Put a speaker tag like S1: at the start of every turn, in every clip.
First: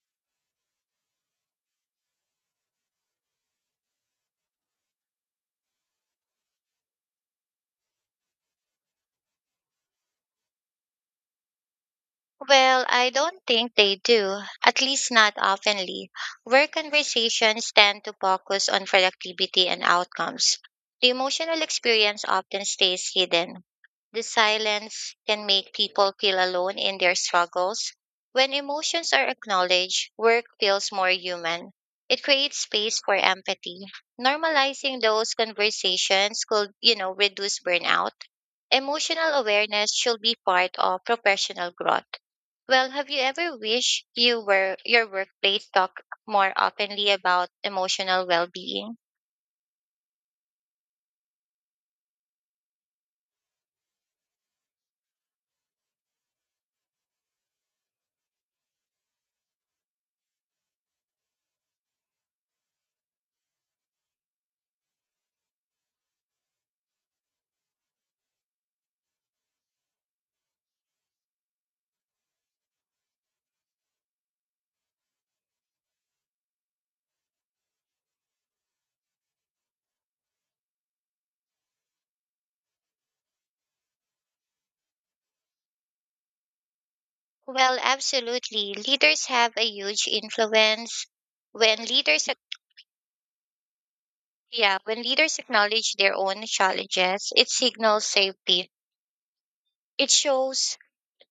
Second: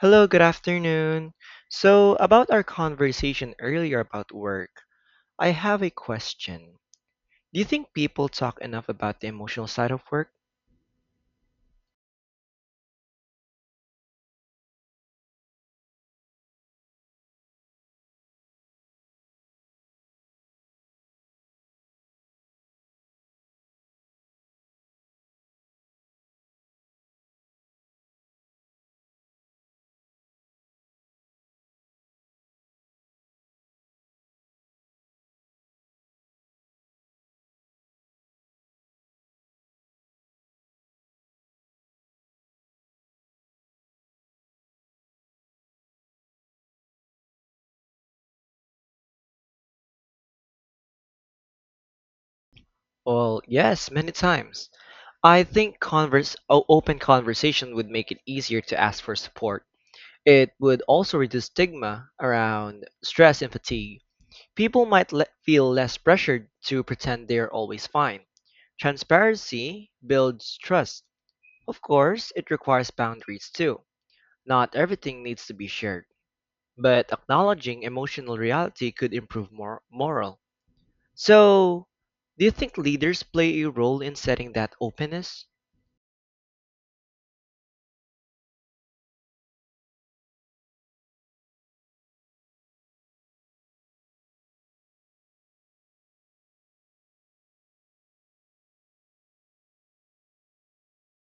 S1: Hello, good afternoon. So, about our conversation earlier about work, I have a question. Do you think people talk enough about the emotional side of work?
S2: Well, I don't think they do, at least not oftenly. Work conversations tend to focus on productivity and outcomes. The emotional experience often stays hidden. The silence can make people feel alone in their struggles. When emotions are acknowledged, work feels more human. It creates space for empathy. Normalizing those conversations could, reduce burnout. Emotional awareness should be part of professional growth. Well, have you ever wished you were your workplace talk more openly about emotional well-being?
S1: Well, yes, many times. I think open conversation would make it easier to ask for support. It would also reduce stigma around stress and fatigue. People might feel less pressured to pretend they are always fine. Transparency builds trust. Of course, it requires boundaries too. Not everything needs to be shared, but acknowledging emotional reality could improve moral. So, do you think leaders play a role in setting that openness?
S2: Well, absolutely. Leaders have a huge influence. When leaders ac- yeah, when leaders acknowledge their own challenges, it signals safety. It shows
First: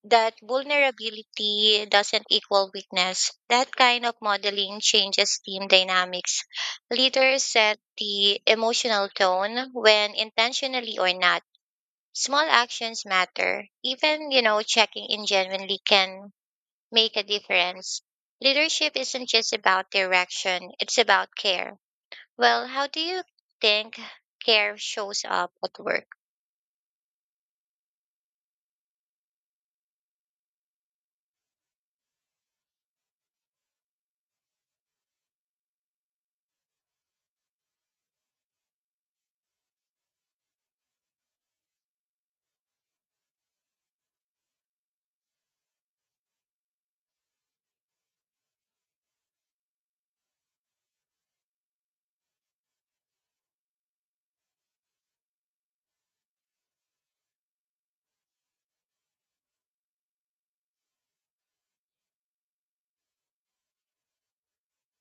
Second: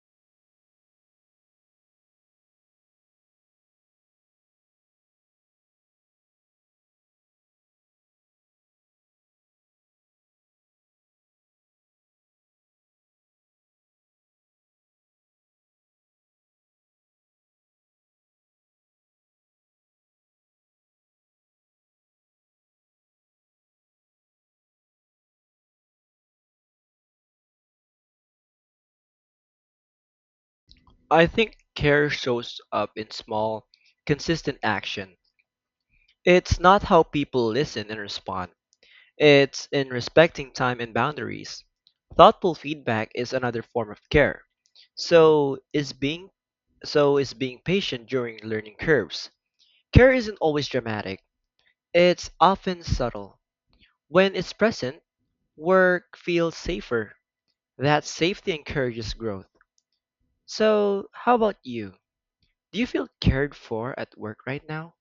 S2: that vulnerability doesn't equal weakness. That kind of modeling changes team dynamics. Leaders set the emotional tone when intentionally or not. Small actions matter. Even, checking in genuinely can make a difference. Leadership isn't just about direction, it's about care. Well, how do you think care shows up at work?
S1: I think care shows up in small, consistent action. It's not how people listen and respond. It's in respecting time and boundaries. Thoughtful feedback is another form of care. So is being so is being patient during learning curves. Care isn't always dramatic. It's often subtle. When it's present, work feels safer. That safety encourages growth. So, how about you? Do you feel cared for at work right now?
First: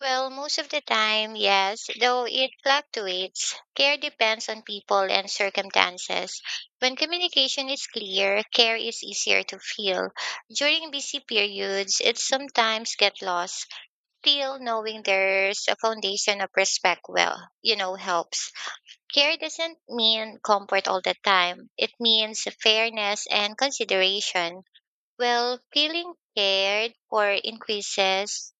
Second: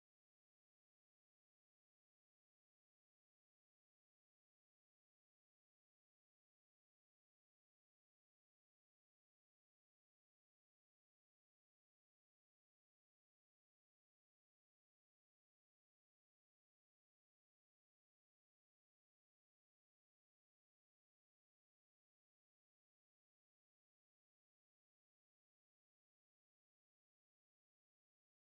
S2: Well, most of the time, yes, though it fluctuates. Care depends on people and circumstances. When communication is clear, care is easier to feel. During busy periods, it sometimes gets lost. Still, knowing there's a foundation of respect, well, helps. Care doesn't mean comfort all the time. It means fairness and consideration. Well, feeling cared for increases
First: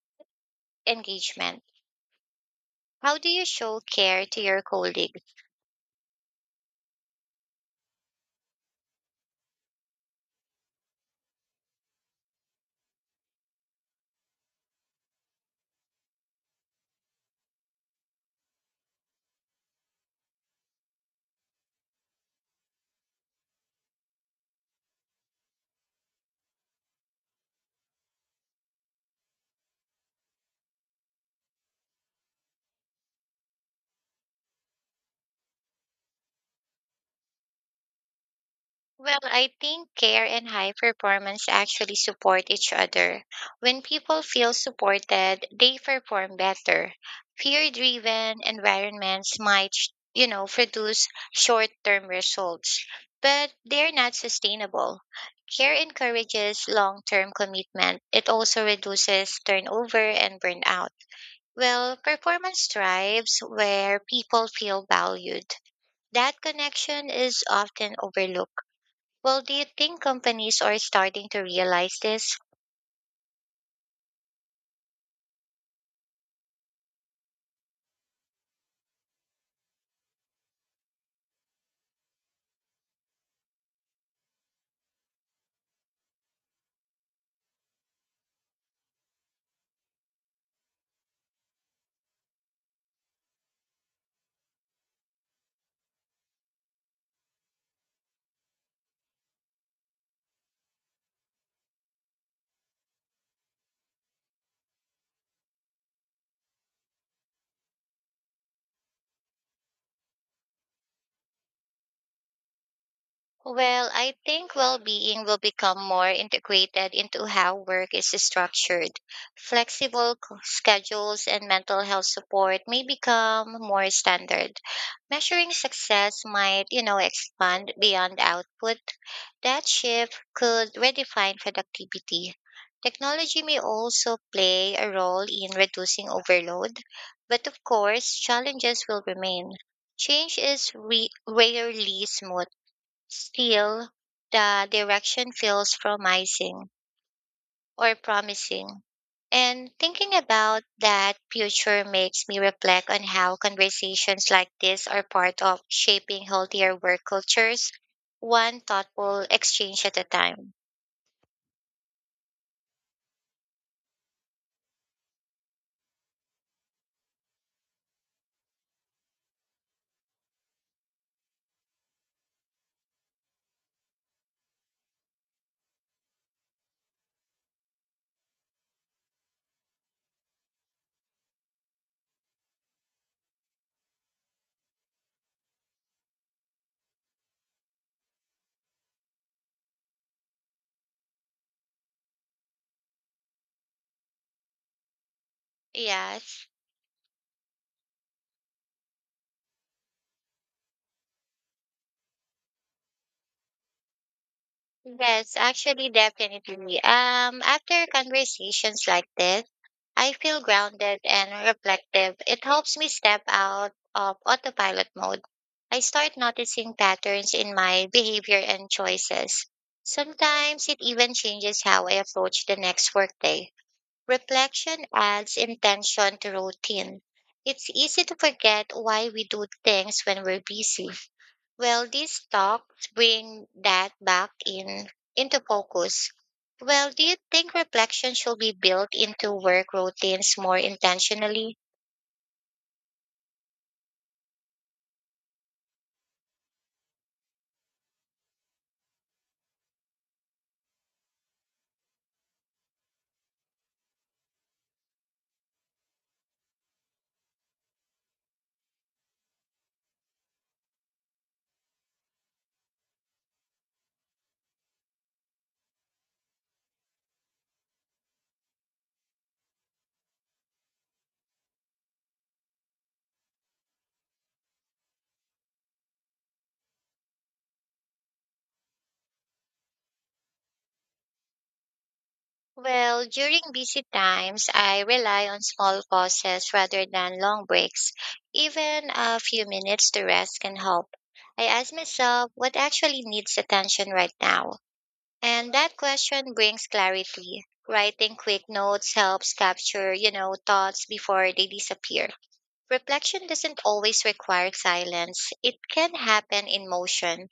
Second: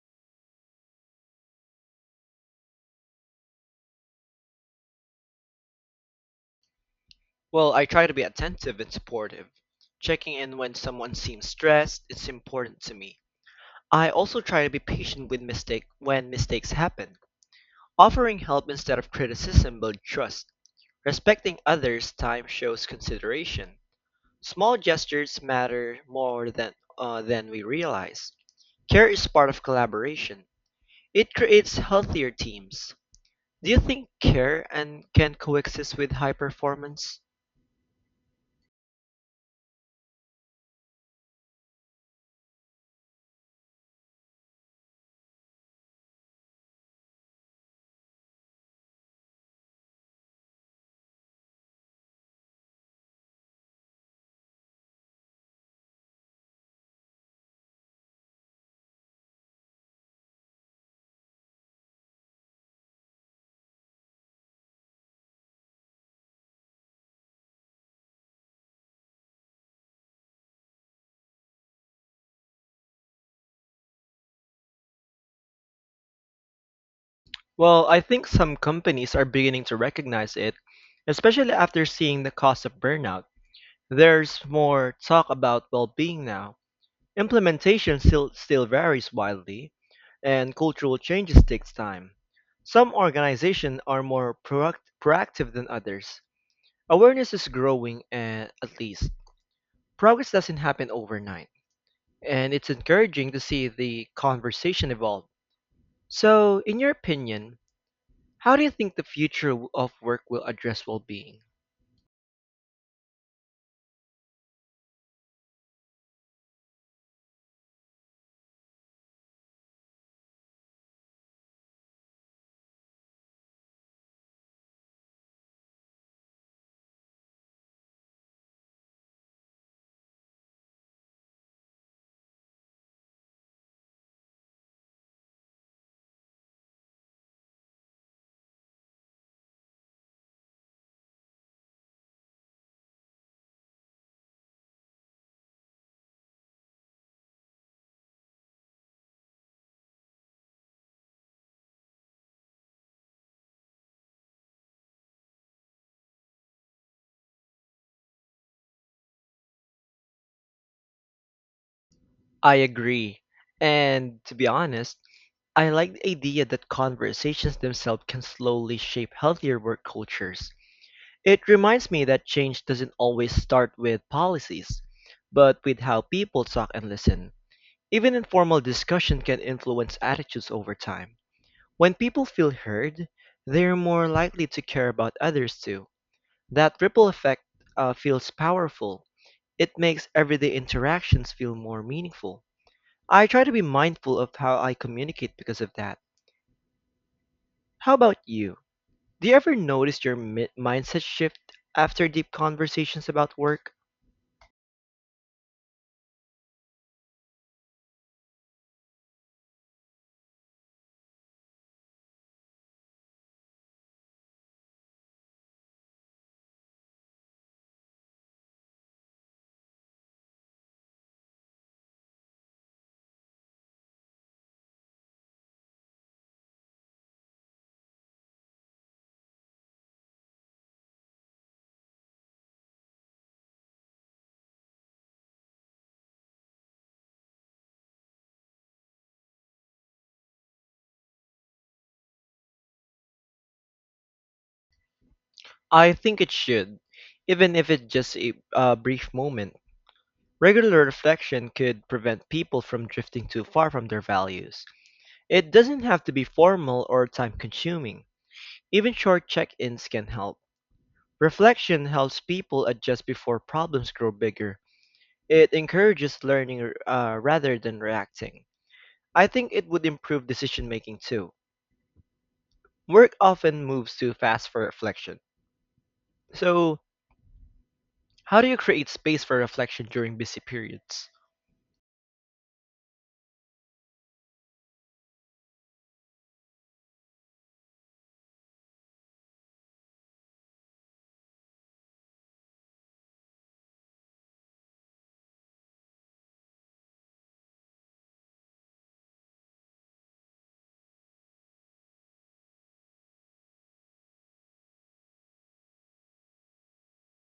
S2: engagement. How do you show care to your colleagues?
S1: Well, I try to be attentive and supportive. Checking in when someone seems stressed is important to me. I also try to be patient with mistake when mistakes happen. Offering help instead of criticism builds trust. Respecting others' time shows consideration. Small gestures matter more than we realize. Care is part of collaboration. It creates healthier teams. Do you think care and can coexist with high performance?
S2: Well, I think care and high performance actually support each other. When people feel supported, they perform better. Fear driven environments might, produce short term results, but they're not sustainable. Care encourages long term commitment. It also reduces turnover and burnout. Well, performance thrives where people feel valued. That connection is often overlooked. Well, do you think companies are starting to realize this?
S1: Well, I think some companies are beginning to recognize it, especially after seeing the cost of burnout. There's more talk about well-being now. Implementation still varies widely, and cultural changes takes time. Some organizations are more proactive than others. Awareness is growing, and at least progress doesn't happen overnight, and it's encouraging to see the conversation evolve. So, in your opinion, how do you think the future of work will address well-being?
S2: Well, I think well being will become more integrated into how work is structured. Schedules and mental health support may become more standard. Measuring success might, expand beyond output. That shift could redefine productivity. Technology may also play a role in reducing overload, but of course, challenges will remain. Rarely smooth. Still, the direction feels promising. And thinking about that future makes me reflect on how conversations like this are part of shaping healthier work cultures, one thoughtful exchange at a time.
S1: I agree. And to be honest, I like the idea that conversations themselves can slowly shape healthier work cultures. It reminds me that change doesn't always start with policies, but with how people talk and listen. Even informal discussion can influence attitudes over time. When people feel heard, they're more likely to care about others too. That ripple effect feels powerful. It makes everyday interactions feel more meaningful. I try to be mindful of how I communicate because of that.
S2: Yes,
S1: How about you? Do you ever notice your mindset shift after deep conversations about work?
S2: yes, actually, definitely. After conversations like this, I feel grounded and reflective. It helps me step out of autopilot mode. I start noticing patterns in my behavior and choices. Sometimes it even changes how I approach the next workday. Reflection adds intention to routine. It's easy to forget why we do things when we're busy. Well, these talks bring that back in into focus. Well, do you think reflection should be built into work routines more intentionally?
S1: I think it should, even if it's just a brief moment. Regular reflection could prevent people from drifting too far from their values. It doesn't have to be formal or time consuming. Even short check ins can help. Reflection helps people adjust before problems grow bigger. It encourages learning rather than reacting. I think it would improve decision making too. Work often moves too fast for reflection. So, how do you create space for reflection during busy periods?
S2: Well, during busy times, I rely on small pauses rather than long breaks. Even a few minutes to rest can help. I ask myself what actually needs attention right now. And that question brings clarity. Writing quick notes helps capture, thoughts before they disappear. Reflection doesn't always require silence. It can happen in motion.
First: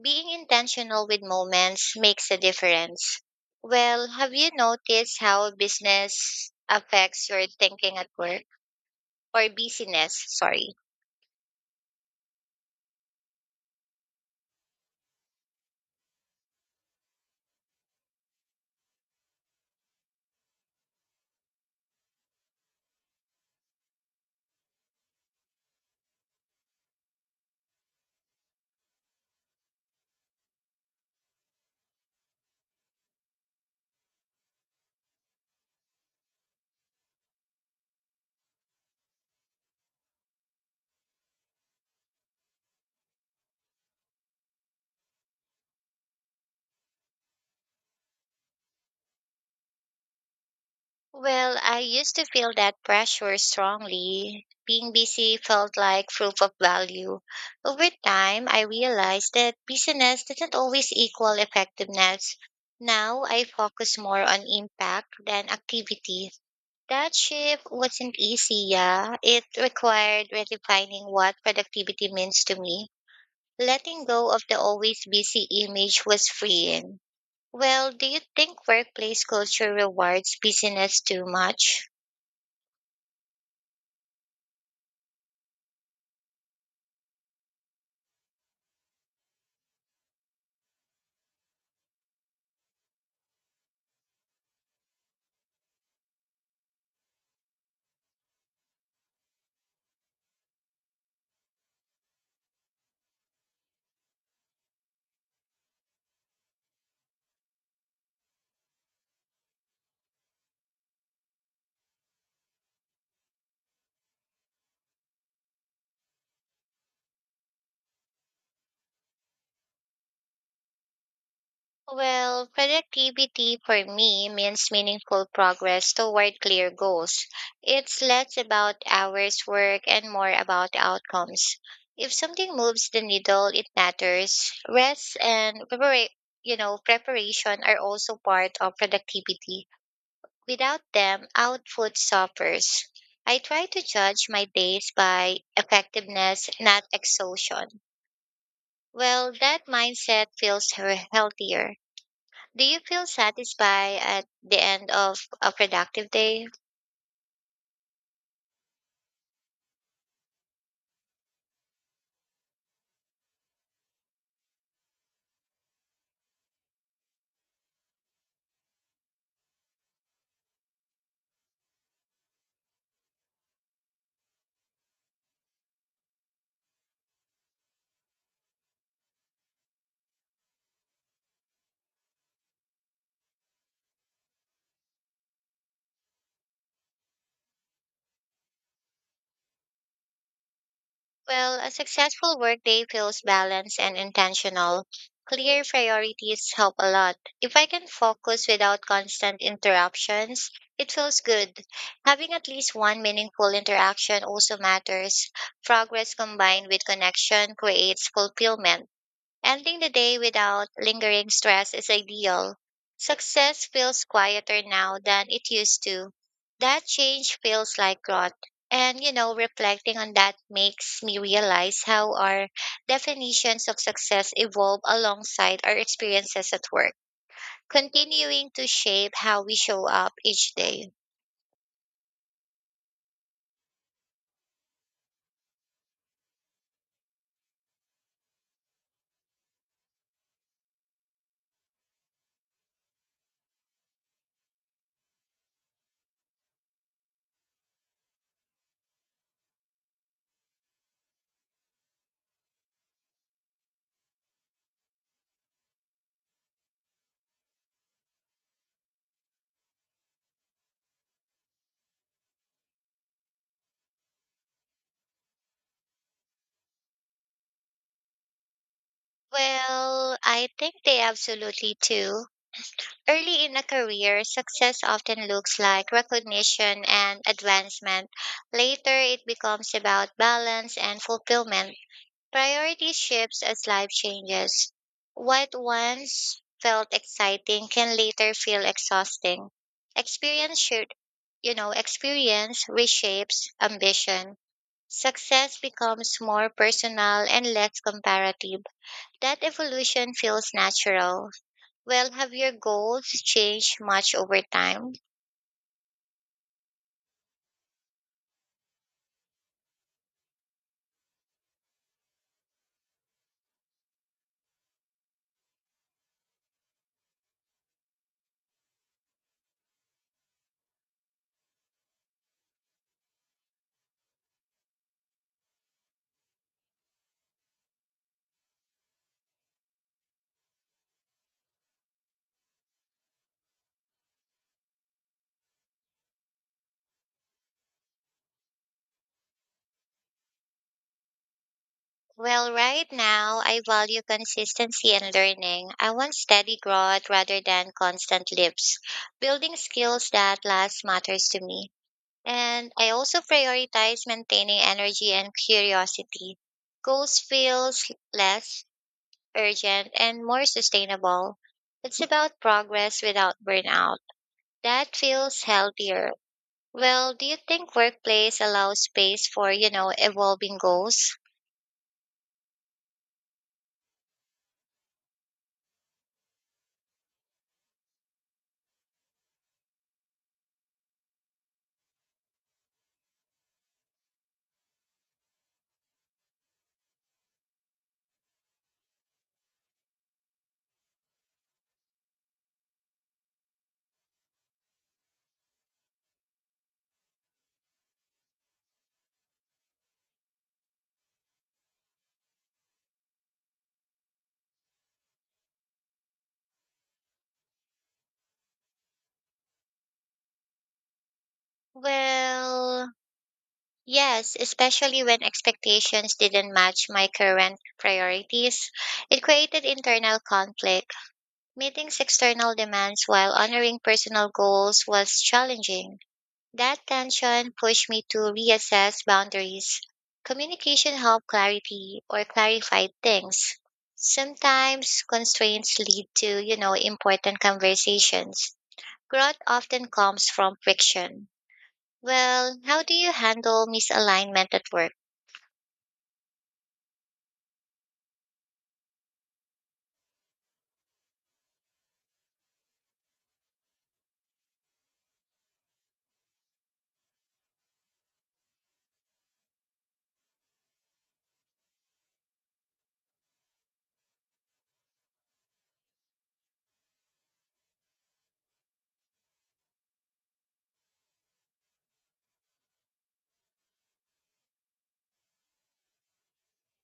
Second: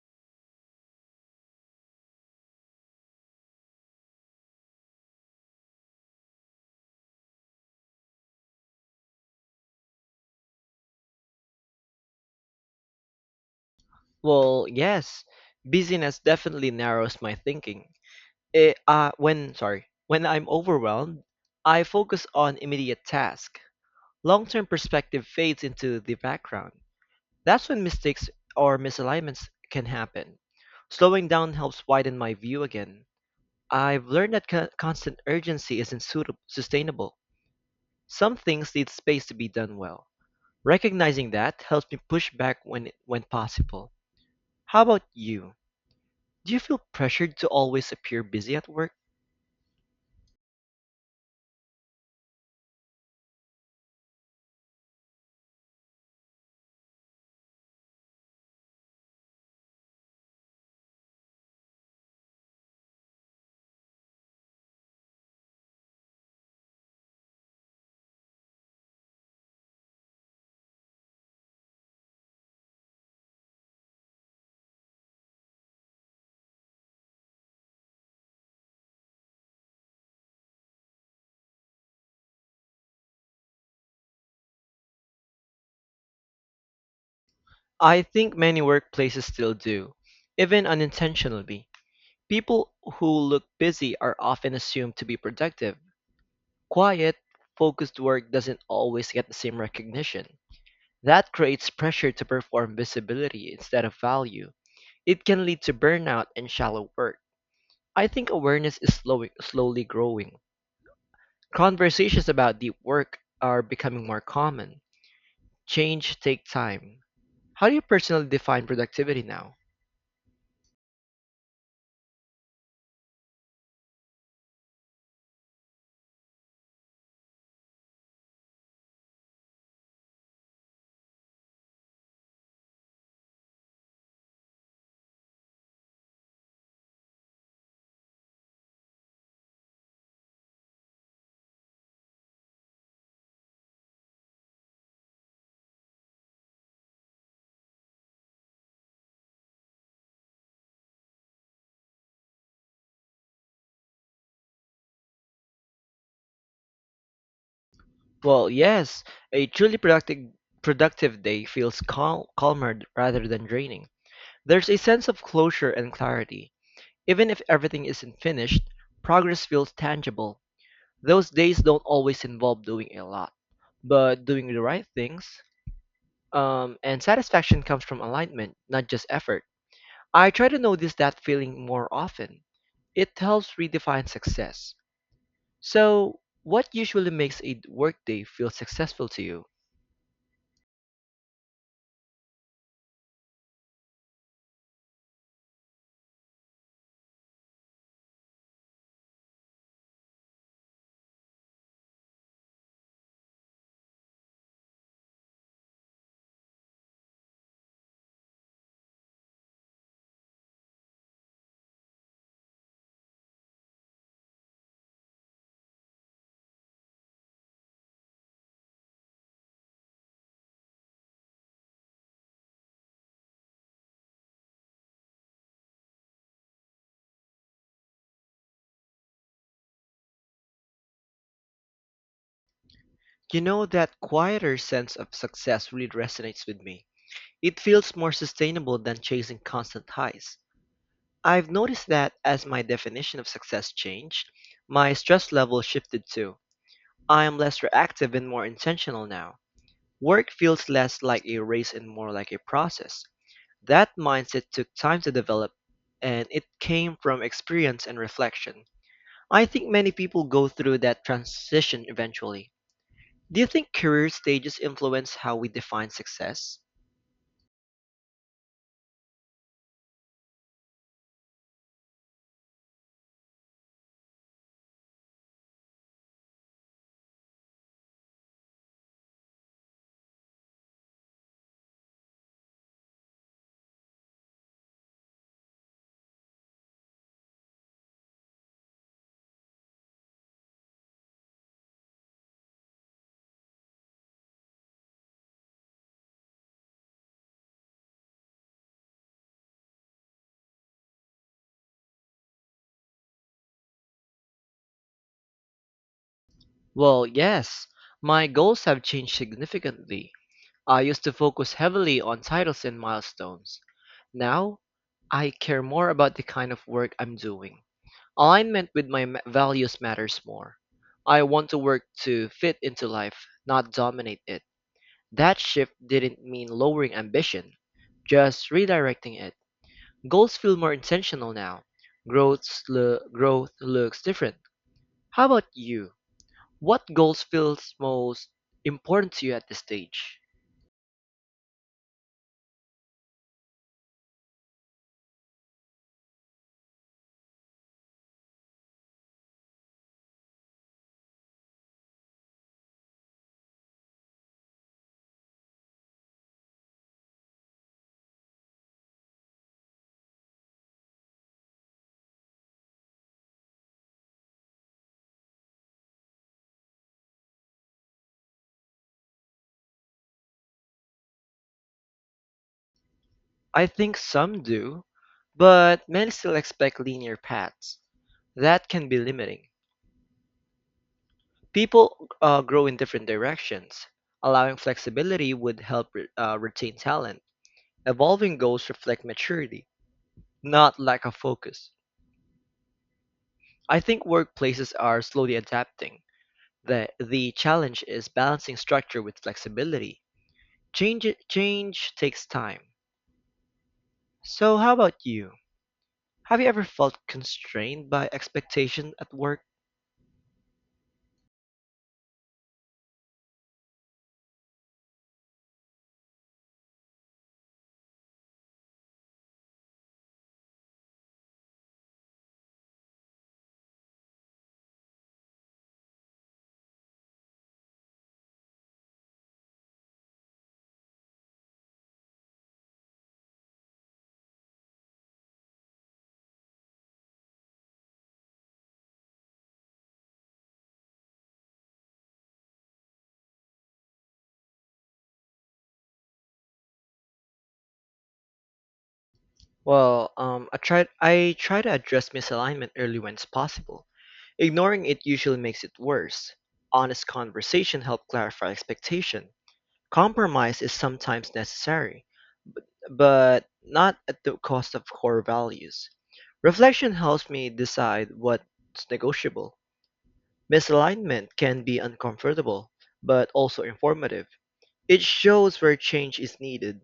S2: Being intentional with moments makes a difference. Well, have you noticed how business affects your thinking at work, or busyness? Sorry.
S1: Well, yes, busyness definitely narrows my thinking. When I'm overwhelmed, I focus on immediate tasks. Long-term perspective fades into the background. That's when mistakes or misalignments can happen. Slowing down helps widen my view again. I've learned that constant urgency isn't suitable, sustainable. Some things need space to be done well. Recognizing that helps me push back when possible. How about you? Do you feel pressured to always appear busy at work?
S2: Well, I used to feel that pressure strongly. Being busy felt like proof of value. Over time, I realized that busyness doesn't always equal effectiveness. Now I focus more on impact than activity. That shift wasn't easy, yeah. It required redefining what productivity means to me. Letting go of the always busy image was freeing. Well, do you think workplace culture rewards busyness too much?
S1: I think many workplaces still do, even unintentionally. People who look busy are often assumed to be productive. Quiet, focused work doesn't always get the same recognition. That creates pressure to perform visibility instead of value. It can lead to burnout and shallow work. I think awareness is slowing, slowly growing. Conversations about deep work are becoming more common. Change takes time. How do you personally define productivity now?
S2: Well, productivity for me means meaningful progress toward clear goals. It's less about hours work and more about outcomes. If something moves the needle, it matters. Preparation are also part of productivity. Without them, output suffers. I try to judge my days by effectiveness, not exhaustion. Well, that mindset feels he- healthier. Do you feel satisfied at the end of a productive day?
S1: Well, yes, a truly productive day feels calmer rather than draining. There's a sense of closure and clarity. Even if everything isn't finished, progress feels tangible. Those days don't always involve doing a lot, but doing the right things. And satisfaction comes from alignment, not just effort. I try to notice that feeling more often. It helps redefine success. So, what usually makes a workday feel successful to you?
S2: Well, a successful workday feels balanced and intentional. Clear priorities help a lot. If I can focus without constant interruptions, it feels good. Having at least one meaningful interaction also matters. Progress combined with connection creates fulfillment. Ending the day without lingering stress is ideal. Success feels quieter now than it used to. That change feels like growth. And, reflecting on that makes me realize how our definitions of success evolve alongside our experiences at work, continuing to shape how we show up each day.
S1: You know, that quieter sense of success really resonates with me. It feels more sustainable than chasing constant highs. I've noticed that as my definition of success changed, my stress level shifted too. I am less reactive and more intentional now. Work feels less like a race and more like a process. That mindset took time to develop, and it came from experience and reflection. I think many people go through that transition eventually. Do you think career stages influence how we define success?
S2: Well, I think they absolutely do. Early in a career, success often looks like recognition and advancement. Later, it becomes about balance and fulfillment. Priorities shifts as life changes. What once felt exciting can later feel exhausting. Experience should, you know, Experience reshapes ambition. Success becomes more personal and less comparative. That evolution feels natural. Well, have your goals changed much over time?
S1: Well, yes, my goals have changed significantly. I used to focus heavily on titles and milestones. Now, I care more about the kind of work I'm doing. Alignment with my values matters more. I want to work to fit into life, not dominate it. That shift didn't mean lowering ambition, just redirecting it. Goals feel more intentional now. Growth looks different. How about you? What goals feels most important to you at this stage?
S2: Well, right now, I value consistency and learning. I want steady growth rather than constant leaps. Building skills that last matters to me. And I also prioritize maintaining energy and curiosity. Goals feels less urgent and more sustainable. It's about progress without burnout. That feels healthier. Well, do you think workplace allows space for, evolving goals?
S1: I think some do, but many still expect linear paths. That can be limiting. People grow in different directions. Allowing flexibility would help retain talent. Evolving goals reflect maturity, not lack of focus. I think workplaces are slowly adapting. The challenge is balancing structure with flexibility. Change takes time. So, how about you? Have you ever felt constrained by expectation at work?
S2: Well, yes, especially when expectations didn't match my current priorities. It created internal conflict. Meeting external demands while honoring personal goals was challenging. That tension pushed me to reassess boundaries. Communication helped clarity or clarified things. Sometimes constraints lead to, important conversations. Growth often comes from friction. Well, how do you handle misalignment at work?
S1: Well, I tried. I try to address misalignment early when it's possible. Ignoring it usually makes it worse. Honest conversation help clarify expectation. Compromise is sometimes necessary, but not at the cost of core values. Reflection helps me decide what's negotiable. Misalignment can be uncomfortable, but also informative. It shows where change is needed.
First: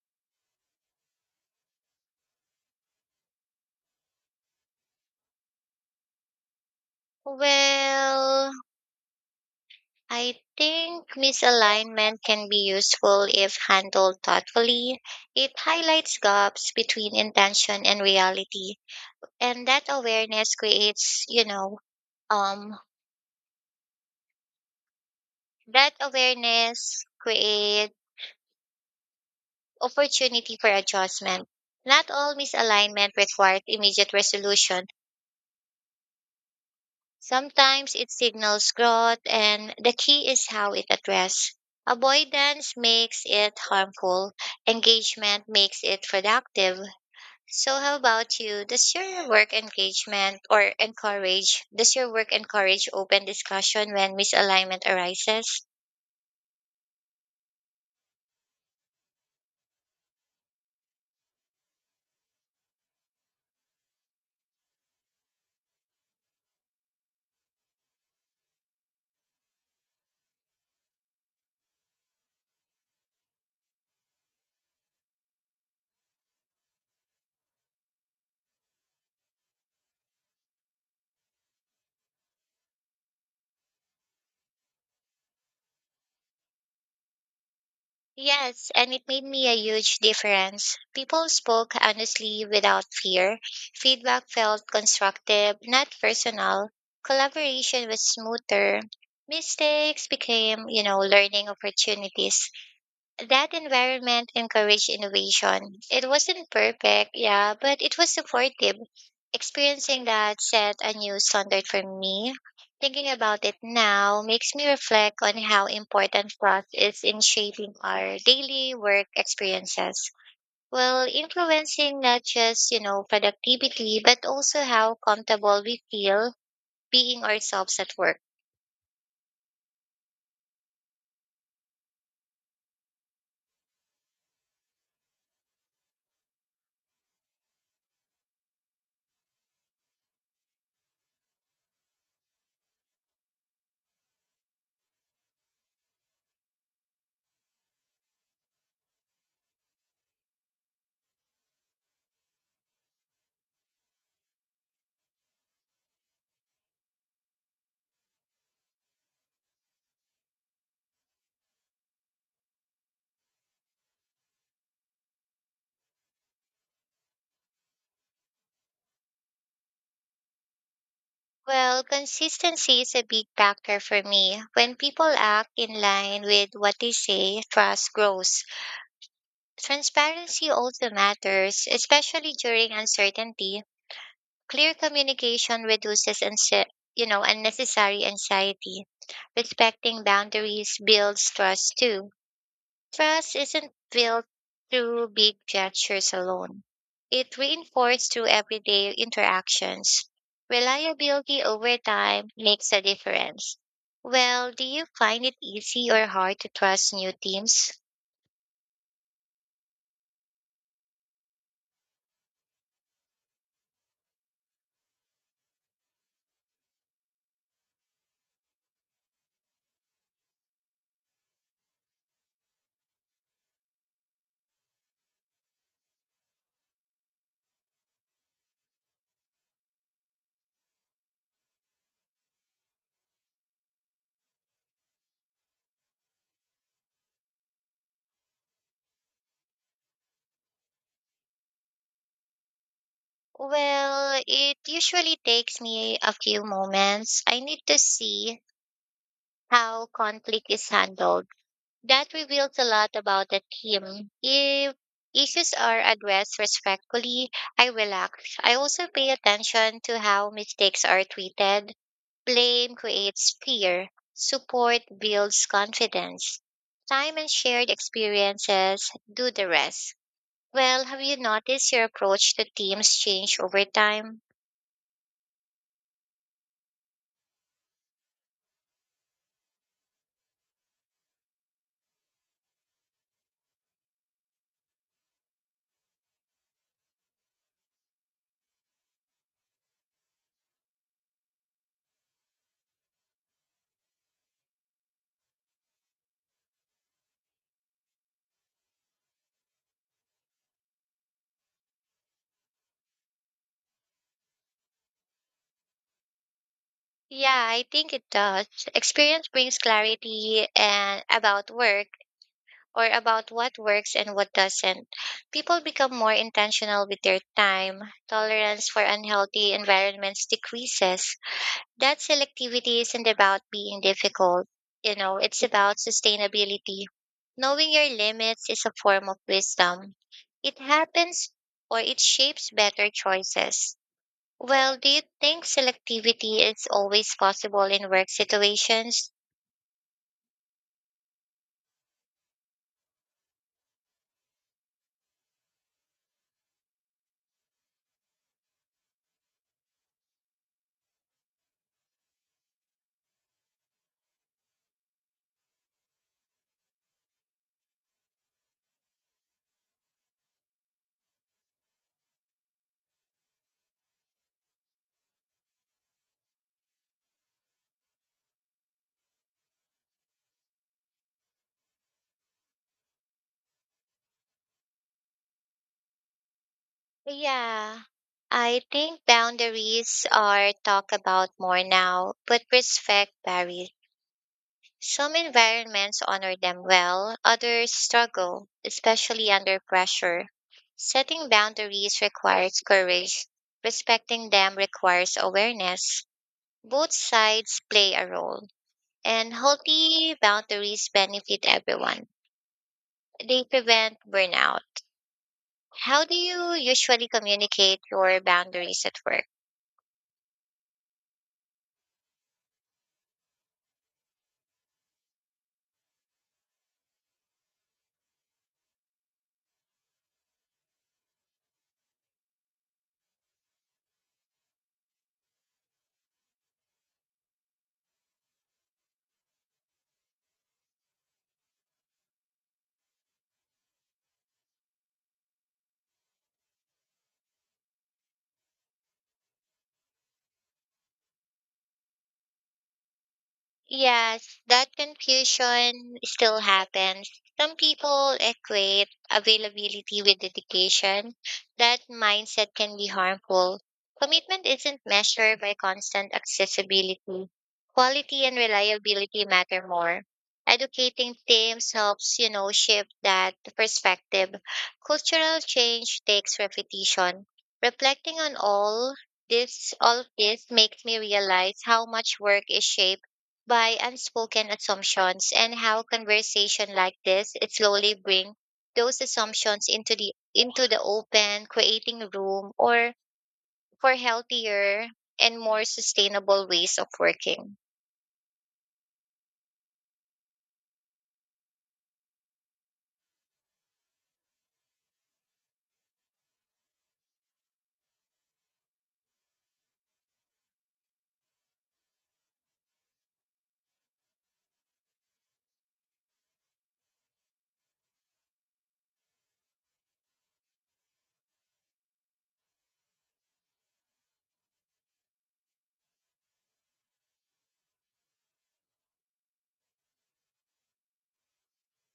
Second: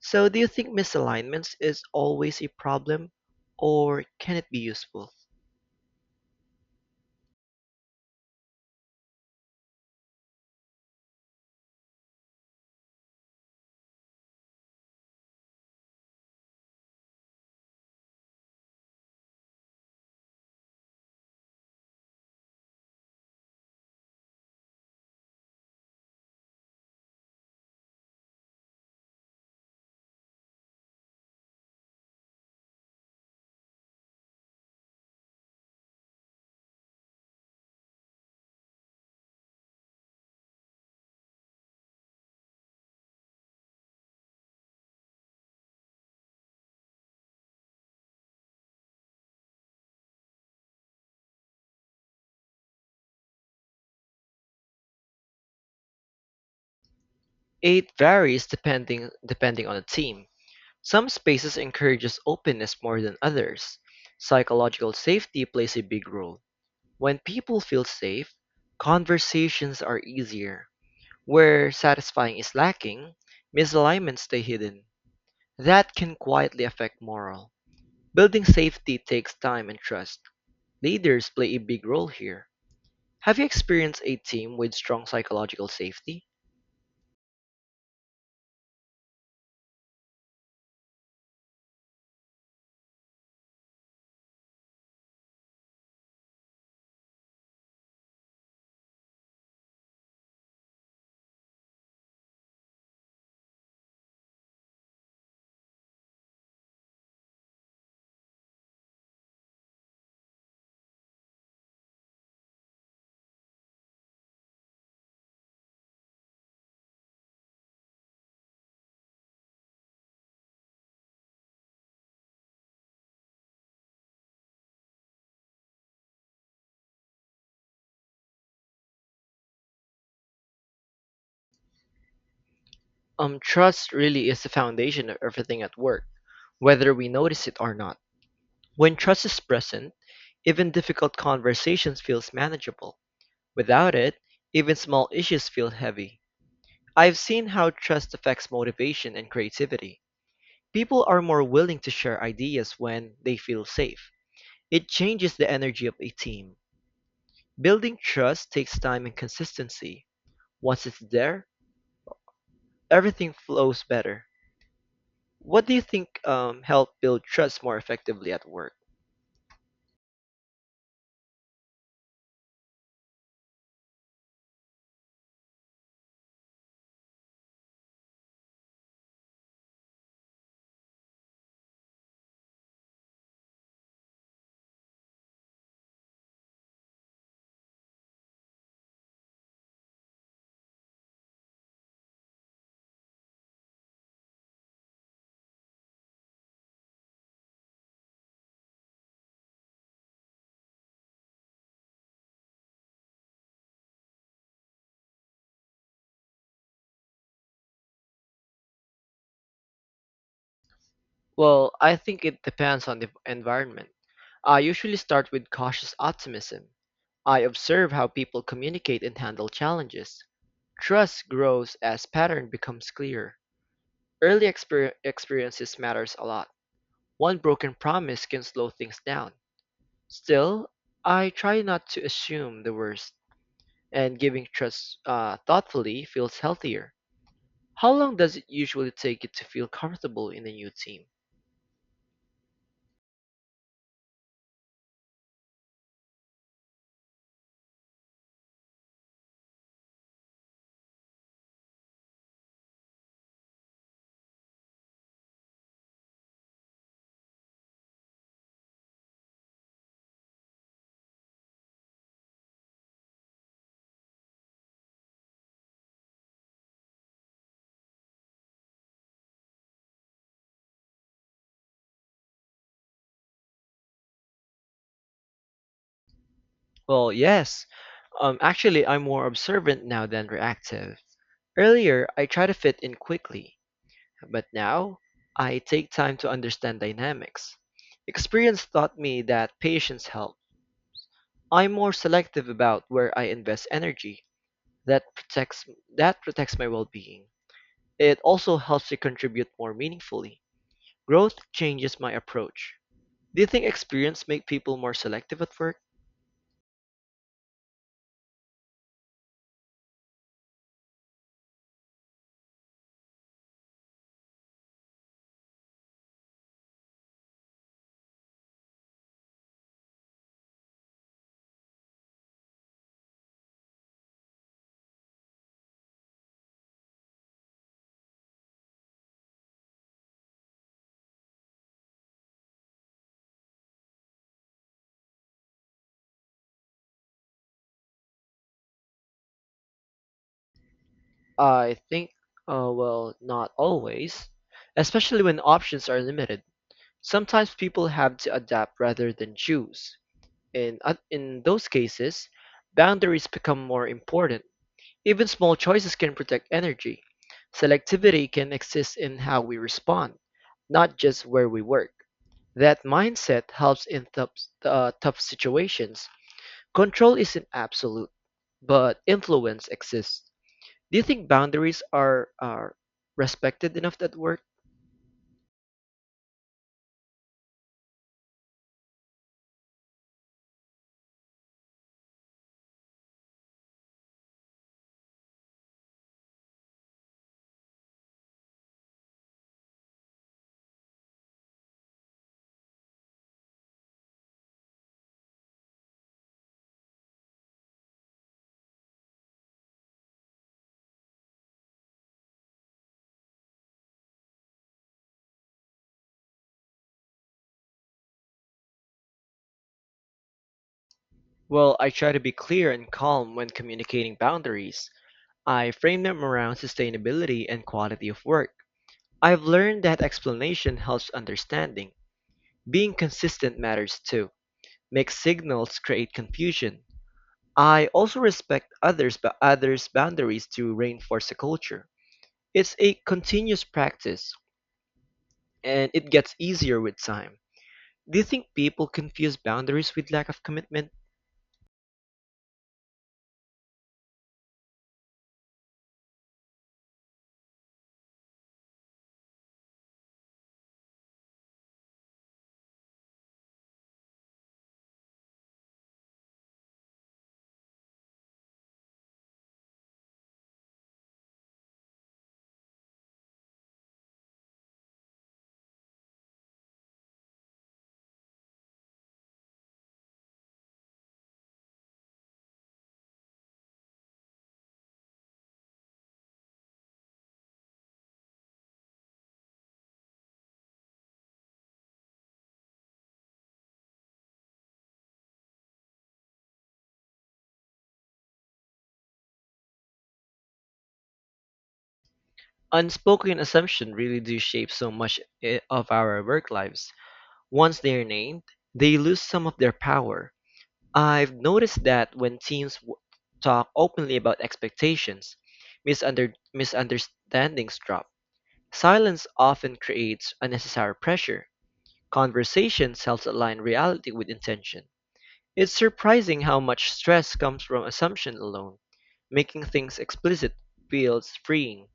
S1: So, do you think misalignments is always a problem, or can it be useful?
S2: Well, I think misalignment can be useful if handled thoughtfully. It highlights gaps between intention and reality, and um that awareness creates opportunity for adjustment. Not all misalignment requires immediate resolution. Sometimes it signals growth, and the key is how it addressed. Avoidance makes it harmful. Engagement makes it productive. So how about you? Does your work encourage open discussion when misalignment arises?
S1: It varies depending on the team. Some spaces encourages openness more than others. Psychological safety plays a big role. When people feel safe, conversations are easier. Where satisfying is lacking, misalignments stay hidden. That can quietly affect morale. Building safety takes time and trust. Leaders play a big role here. Have you experienced a team with strong psychological safety?
S2: Yes, and it made me a huge difference. People spoke honestly without fear. Feedback felt constructive, not personal. Collaboration was smoother. Mistakes became, learning opportunities. That environment encouraged innovation. It wasn't perfect, yeah, but it was supportive. Experiencing that set a new standard for me. Thinking about it now makes me reflect on how important trust is in shaping our daily work experiences. Well, influencing not just, productivity, but also how comfortable we feel being ourselves at work.
S1: Trust really is the foundation of everything at work, whether we notice it or not. When trust is present, even difficult conversations feels manageable. Without it, even small issues feel heavy. I've seen how trust affects motivation and creativity. People are more willing to share ideas when they feel safe. It changes the energy of a team. Building trust takes time and consistency. Once it's there, everything flows better. What do you think helped build trust more effectively at work?
S2: Well, consistency is a big factor for me. When people act in line with what they say, trust grows. Transparency also matters, especially during uncertainty. Clear communication reduces anxie- you know, unnecessary anxiety. Respecting boundaries builds trust too. Trust isn't built through big gestures alone. It reinforced through everyday interactions. Reliability over time makes a difference. Well, do you find it easy or hard to trust new teams?
S1: Well, I think it depends on the environment. I usually start with cautious optimism. I observe how people communicate and handle challenges. Trust grows as pattern becomes clear. Early experiences matters a lot. One broken promise can slow things down. Still, I try not to assume the worst, and giving trust thoughtfully feels healthier. How long does it usually take you to feel comfortable in a new team?
S2: Well, it usually takes me a few moments. I need to see how conflict is handled. That reveals a lot about the team. If issues are addressed respectfully, I relax. I also pay attention to how mistakes are treated. Blame creates fear. Support builds confidence. Time and shared experiences do the rest. Well, have you noticed your approach to teams change over time?
S1: Well, yes. Actually, I'm more observant now than reactive. Earlier, I try to fit in quickly, but now I take time to understand dynamics. Experience taught me that patience helps. I'm more selective about where I invest energy. That protects that protects my well-being. It also helps to contribute more meaningfully. Growth changes my approach. Do you think experience make people more selective at work?
S2: Yeah, I think it does. Experience brings clarity and about work or about what works and what doesn't. People become more intentional with their time. Tolerance for unhealthy environments decreases. That selectivity isn't about being difficult, it's about sustainability. Knowing your limits is a form of wisdom. It happens or It shapes better choices. Well, do you think selectivity is always possible in work situations?
S1: I think, not always, especially when options are limited. Sometimes people have to adapt rather than choose. In those cases, boundaries become more important. Even small choices can protect energy. Selectivity can exist in how we respond, not just where we work. That mindset helps in tough situations. Control isn't absolute, but influence exists. Do you think boundaries are respected enough at work?
S2: Yeah, I think boundaries are talked about more now, but respect varies. Some environments honor them well, others struggle, especially under pressure. Setting boundaries requires courage. Respecting them requires awareness. Both sides play a role, and healthy boundaries benefit everyone. They prevent burnout. How do you usually communicate your boundaries at work?
S1: Well, I try to be clear and calm when communicating boundaries. I frame them around sustainability and quality of work. I've learned that explanation helps understanding. Being consistent matters too. Mixed signals create confusion. I also respect others' boundaries to reinforce a culture. It's a continuous practice and it gets easier with time. Do you think people confuse boundaries with lack of commitment?
S2: Yes, that confusion still happens. Some people equate availability with dedication. That mindset can be harmful. Commitment isn't measured by constant accessibility. Quality and reliability matter more. Educating teams helps, shift that perspective. Cultural change takes repetition. Reflecting on all of this makes me realize how much work is shaped by unspoken assumptions, and how conversation like this it slowly bring those assumptions into the open, creating room or for healthier and more sustainable ways of working.
S1: Unspoken assumptions really do shape so much of our work lives. Once they're named, they lose some of their power. I've noticed that when teams talk openly about expectations, misunderstandings drop. Silence often creates unnecessary pressure. Conversations helps align reality with intention. It's surprising how much stress comes from assumption alone. Making things explicit feels freeing.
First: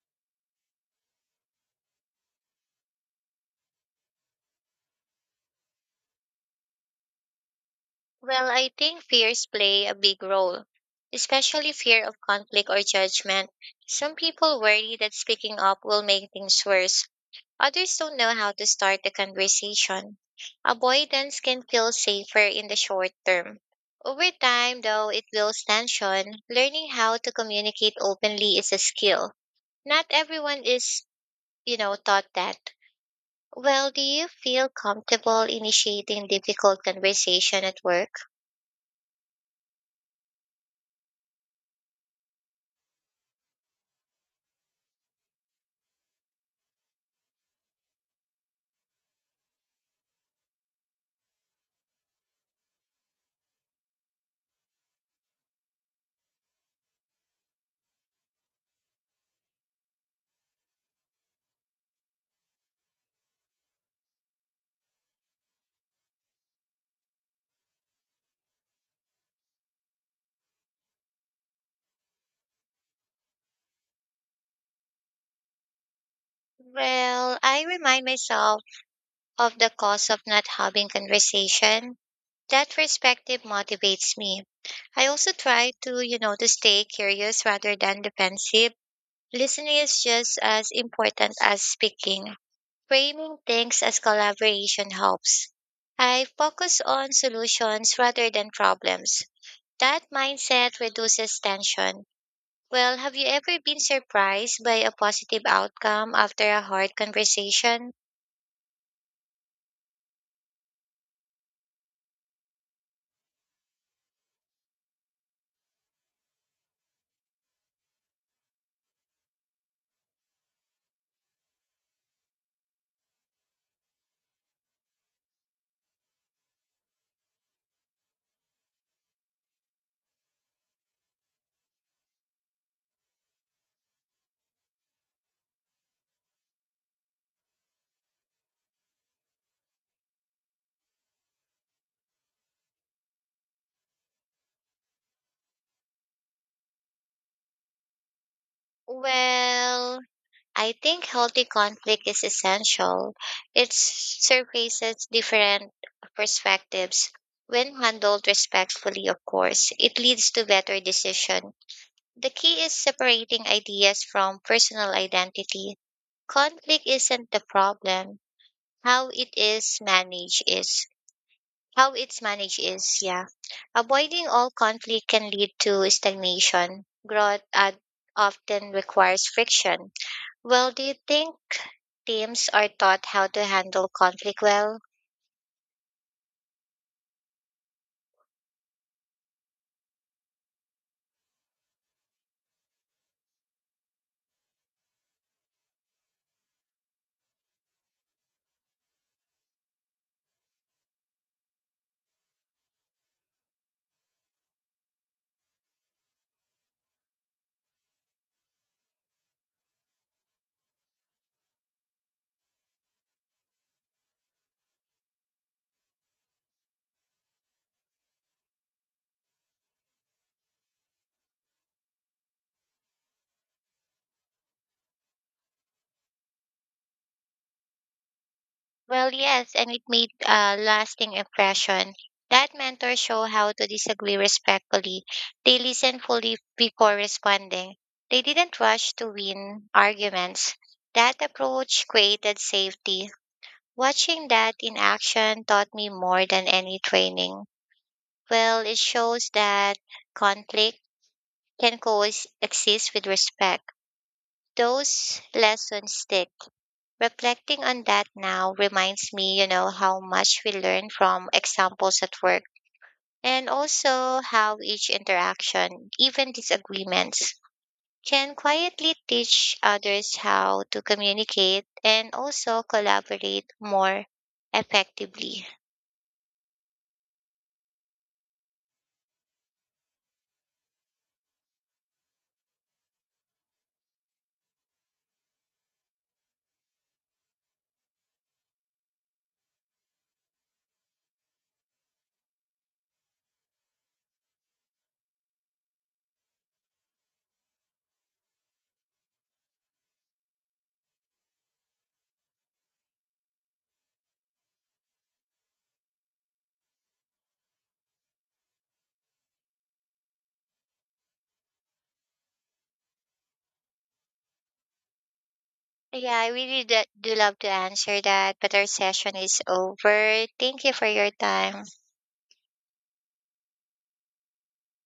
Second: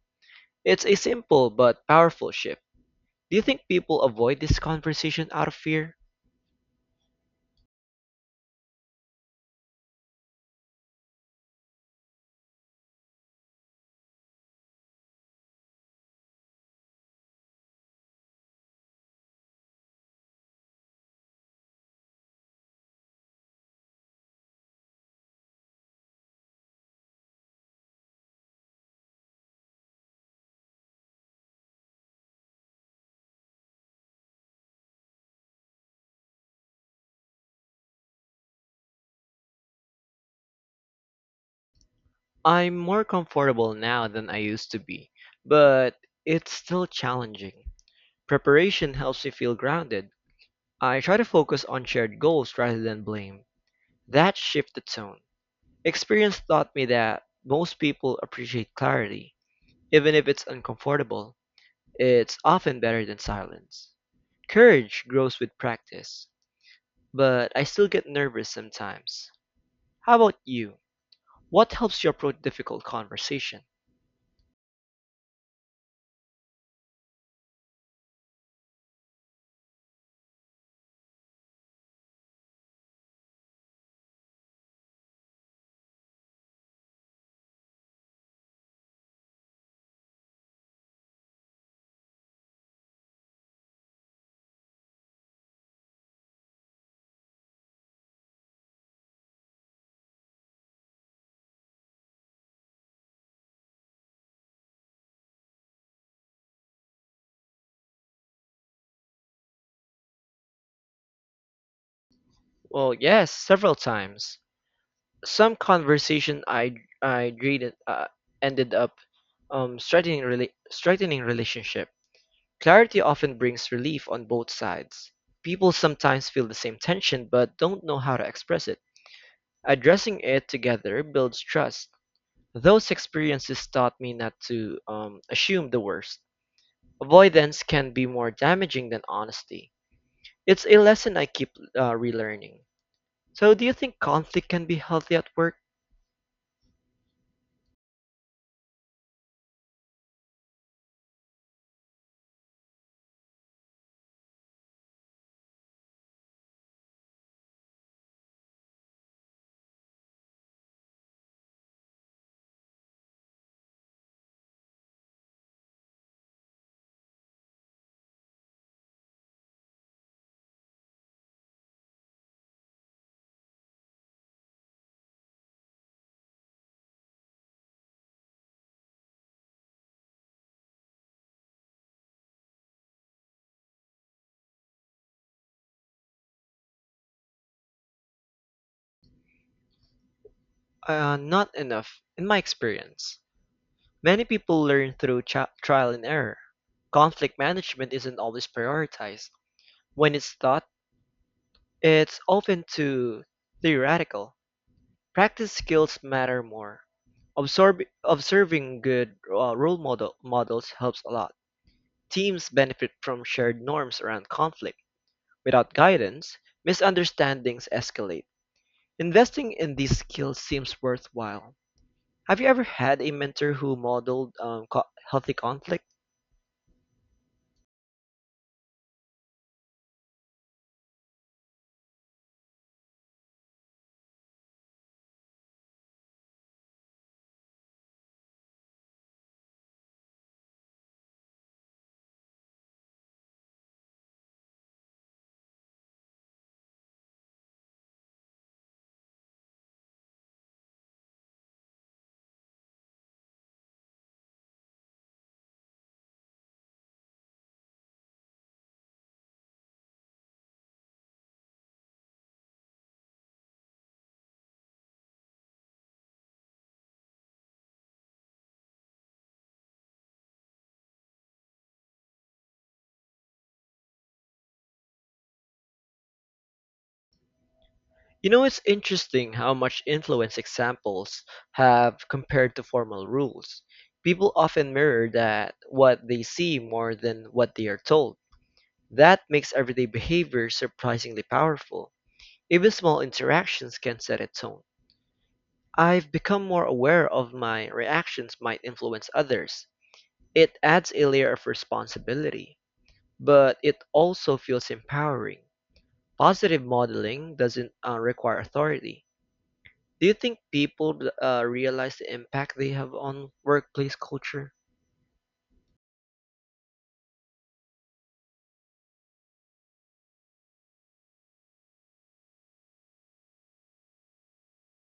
S1: It's a simple but powerful shift. Do you think people avoid this conversation out of fear?
S2: Well, I think fears play a big role, especially fear of conflict or judgment. Some people worry that speaking up will make things worse. Others don't know how to start the conversation. Avoidance can feel safer in the short term. Over time, though, it builds tension. Learning how to communicate openly is a skill. Not everyone is, taught that. Well, do you feel comfortable initiating difficult conversation at work?
S1: I'm more comfortable now than I used to be, but it's still challenging. Preparation helps me feel grounded. I try to focus on shared goals rather than blame. That shifted the tone. Experience taught me that most people appreciate clarity. Even if it's uncomfortable, it's often better than silence. Courage grows with practice, but I still get nervous sometimes. How about you? What helps you approach difficult conversation?
S2: Well, I remind myself of the cost of not having conversation. That perspective motivates me. I also try to, to stay curious rather than defensive. Listening is just as important as speaking. Framing things as collaboration helps. I focus on solutions rather than problems. That mindset reduces tension. Well, have you ever been surprised by a positive outcome after a hard conversation?
S1: Well, yes, several times. Some conversation I dreaded ended up straightening relationship. Clarity often brings relief on both sides. People sometimes feel the same tension but don't know how to express it. Addressing it together builds trust. Those experiences taught me not to assume the worst. Avoidance can be more damaging than honesty. It's a lesson I keep relearning. So, do you think conflict can be healthy at work?
S2: Well, I think healthy conflict is essential. It surfaces different perspectives. When handled respectfully, of course, it leads to better decision. The key is separating ideas from personal identity. Conflict isn't the problem. How it is managed is how it's managed is, yeah. Avoiding all conflict can lead to stagnation. Growth often requires friction. Well, do you think teams are taught how to handle conflict well?
S1: Not enough, in my experience. Many people learn through trial and error. Conflict management isn't always prioritized. When it's taught, it's often too theoretical. Practice skills matter more. Observing good models helps a lot. Teams benefit from shared norms around conflict. Without guidance, misunderstandings escalate. Investing in these skills seems worthwhile. Have you ever had a mentor who modeled healthy conflict?
S2: Well, yes, and it made a lasting impression. That mentor show how to disagree respectfully. They listened fully before responding. They didn't rush to win arguments. That approach created safety. Watching that in action taught me more than any training. Well, it shows that conflict can coexist with respect. Those lessons stick. Reflecting on that now reminds me, how much we learn from examples at work, and also how each interaction, even disagreements, can quietly teach others how to communicate and also collaborate more effectively.
S1: You know, it's interesting how much influence examples have compared to formal rules. People often mirror that what they see more than what they are told. That makes everyday behavior surprisingly powerful. Even small interactions can set a tone. I've become more aware of my reactions might influence others. It adds a layer of responsibility, but it also feels empowering. Positive modeling doesn't require authority. Do you think people realize the impact they have on workplace culture?
S2: Yeah, I really do love to answer that, but our session is over. Thank you for your time.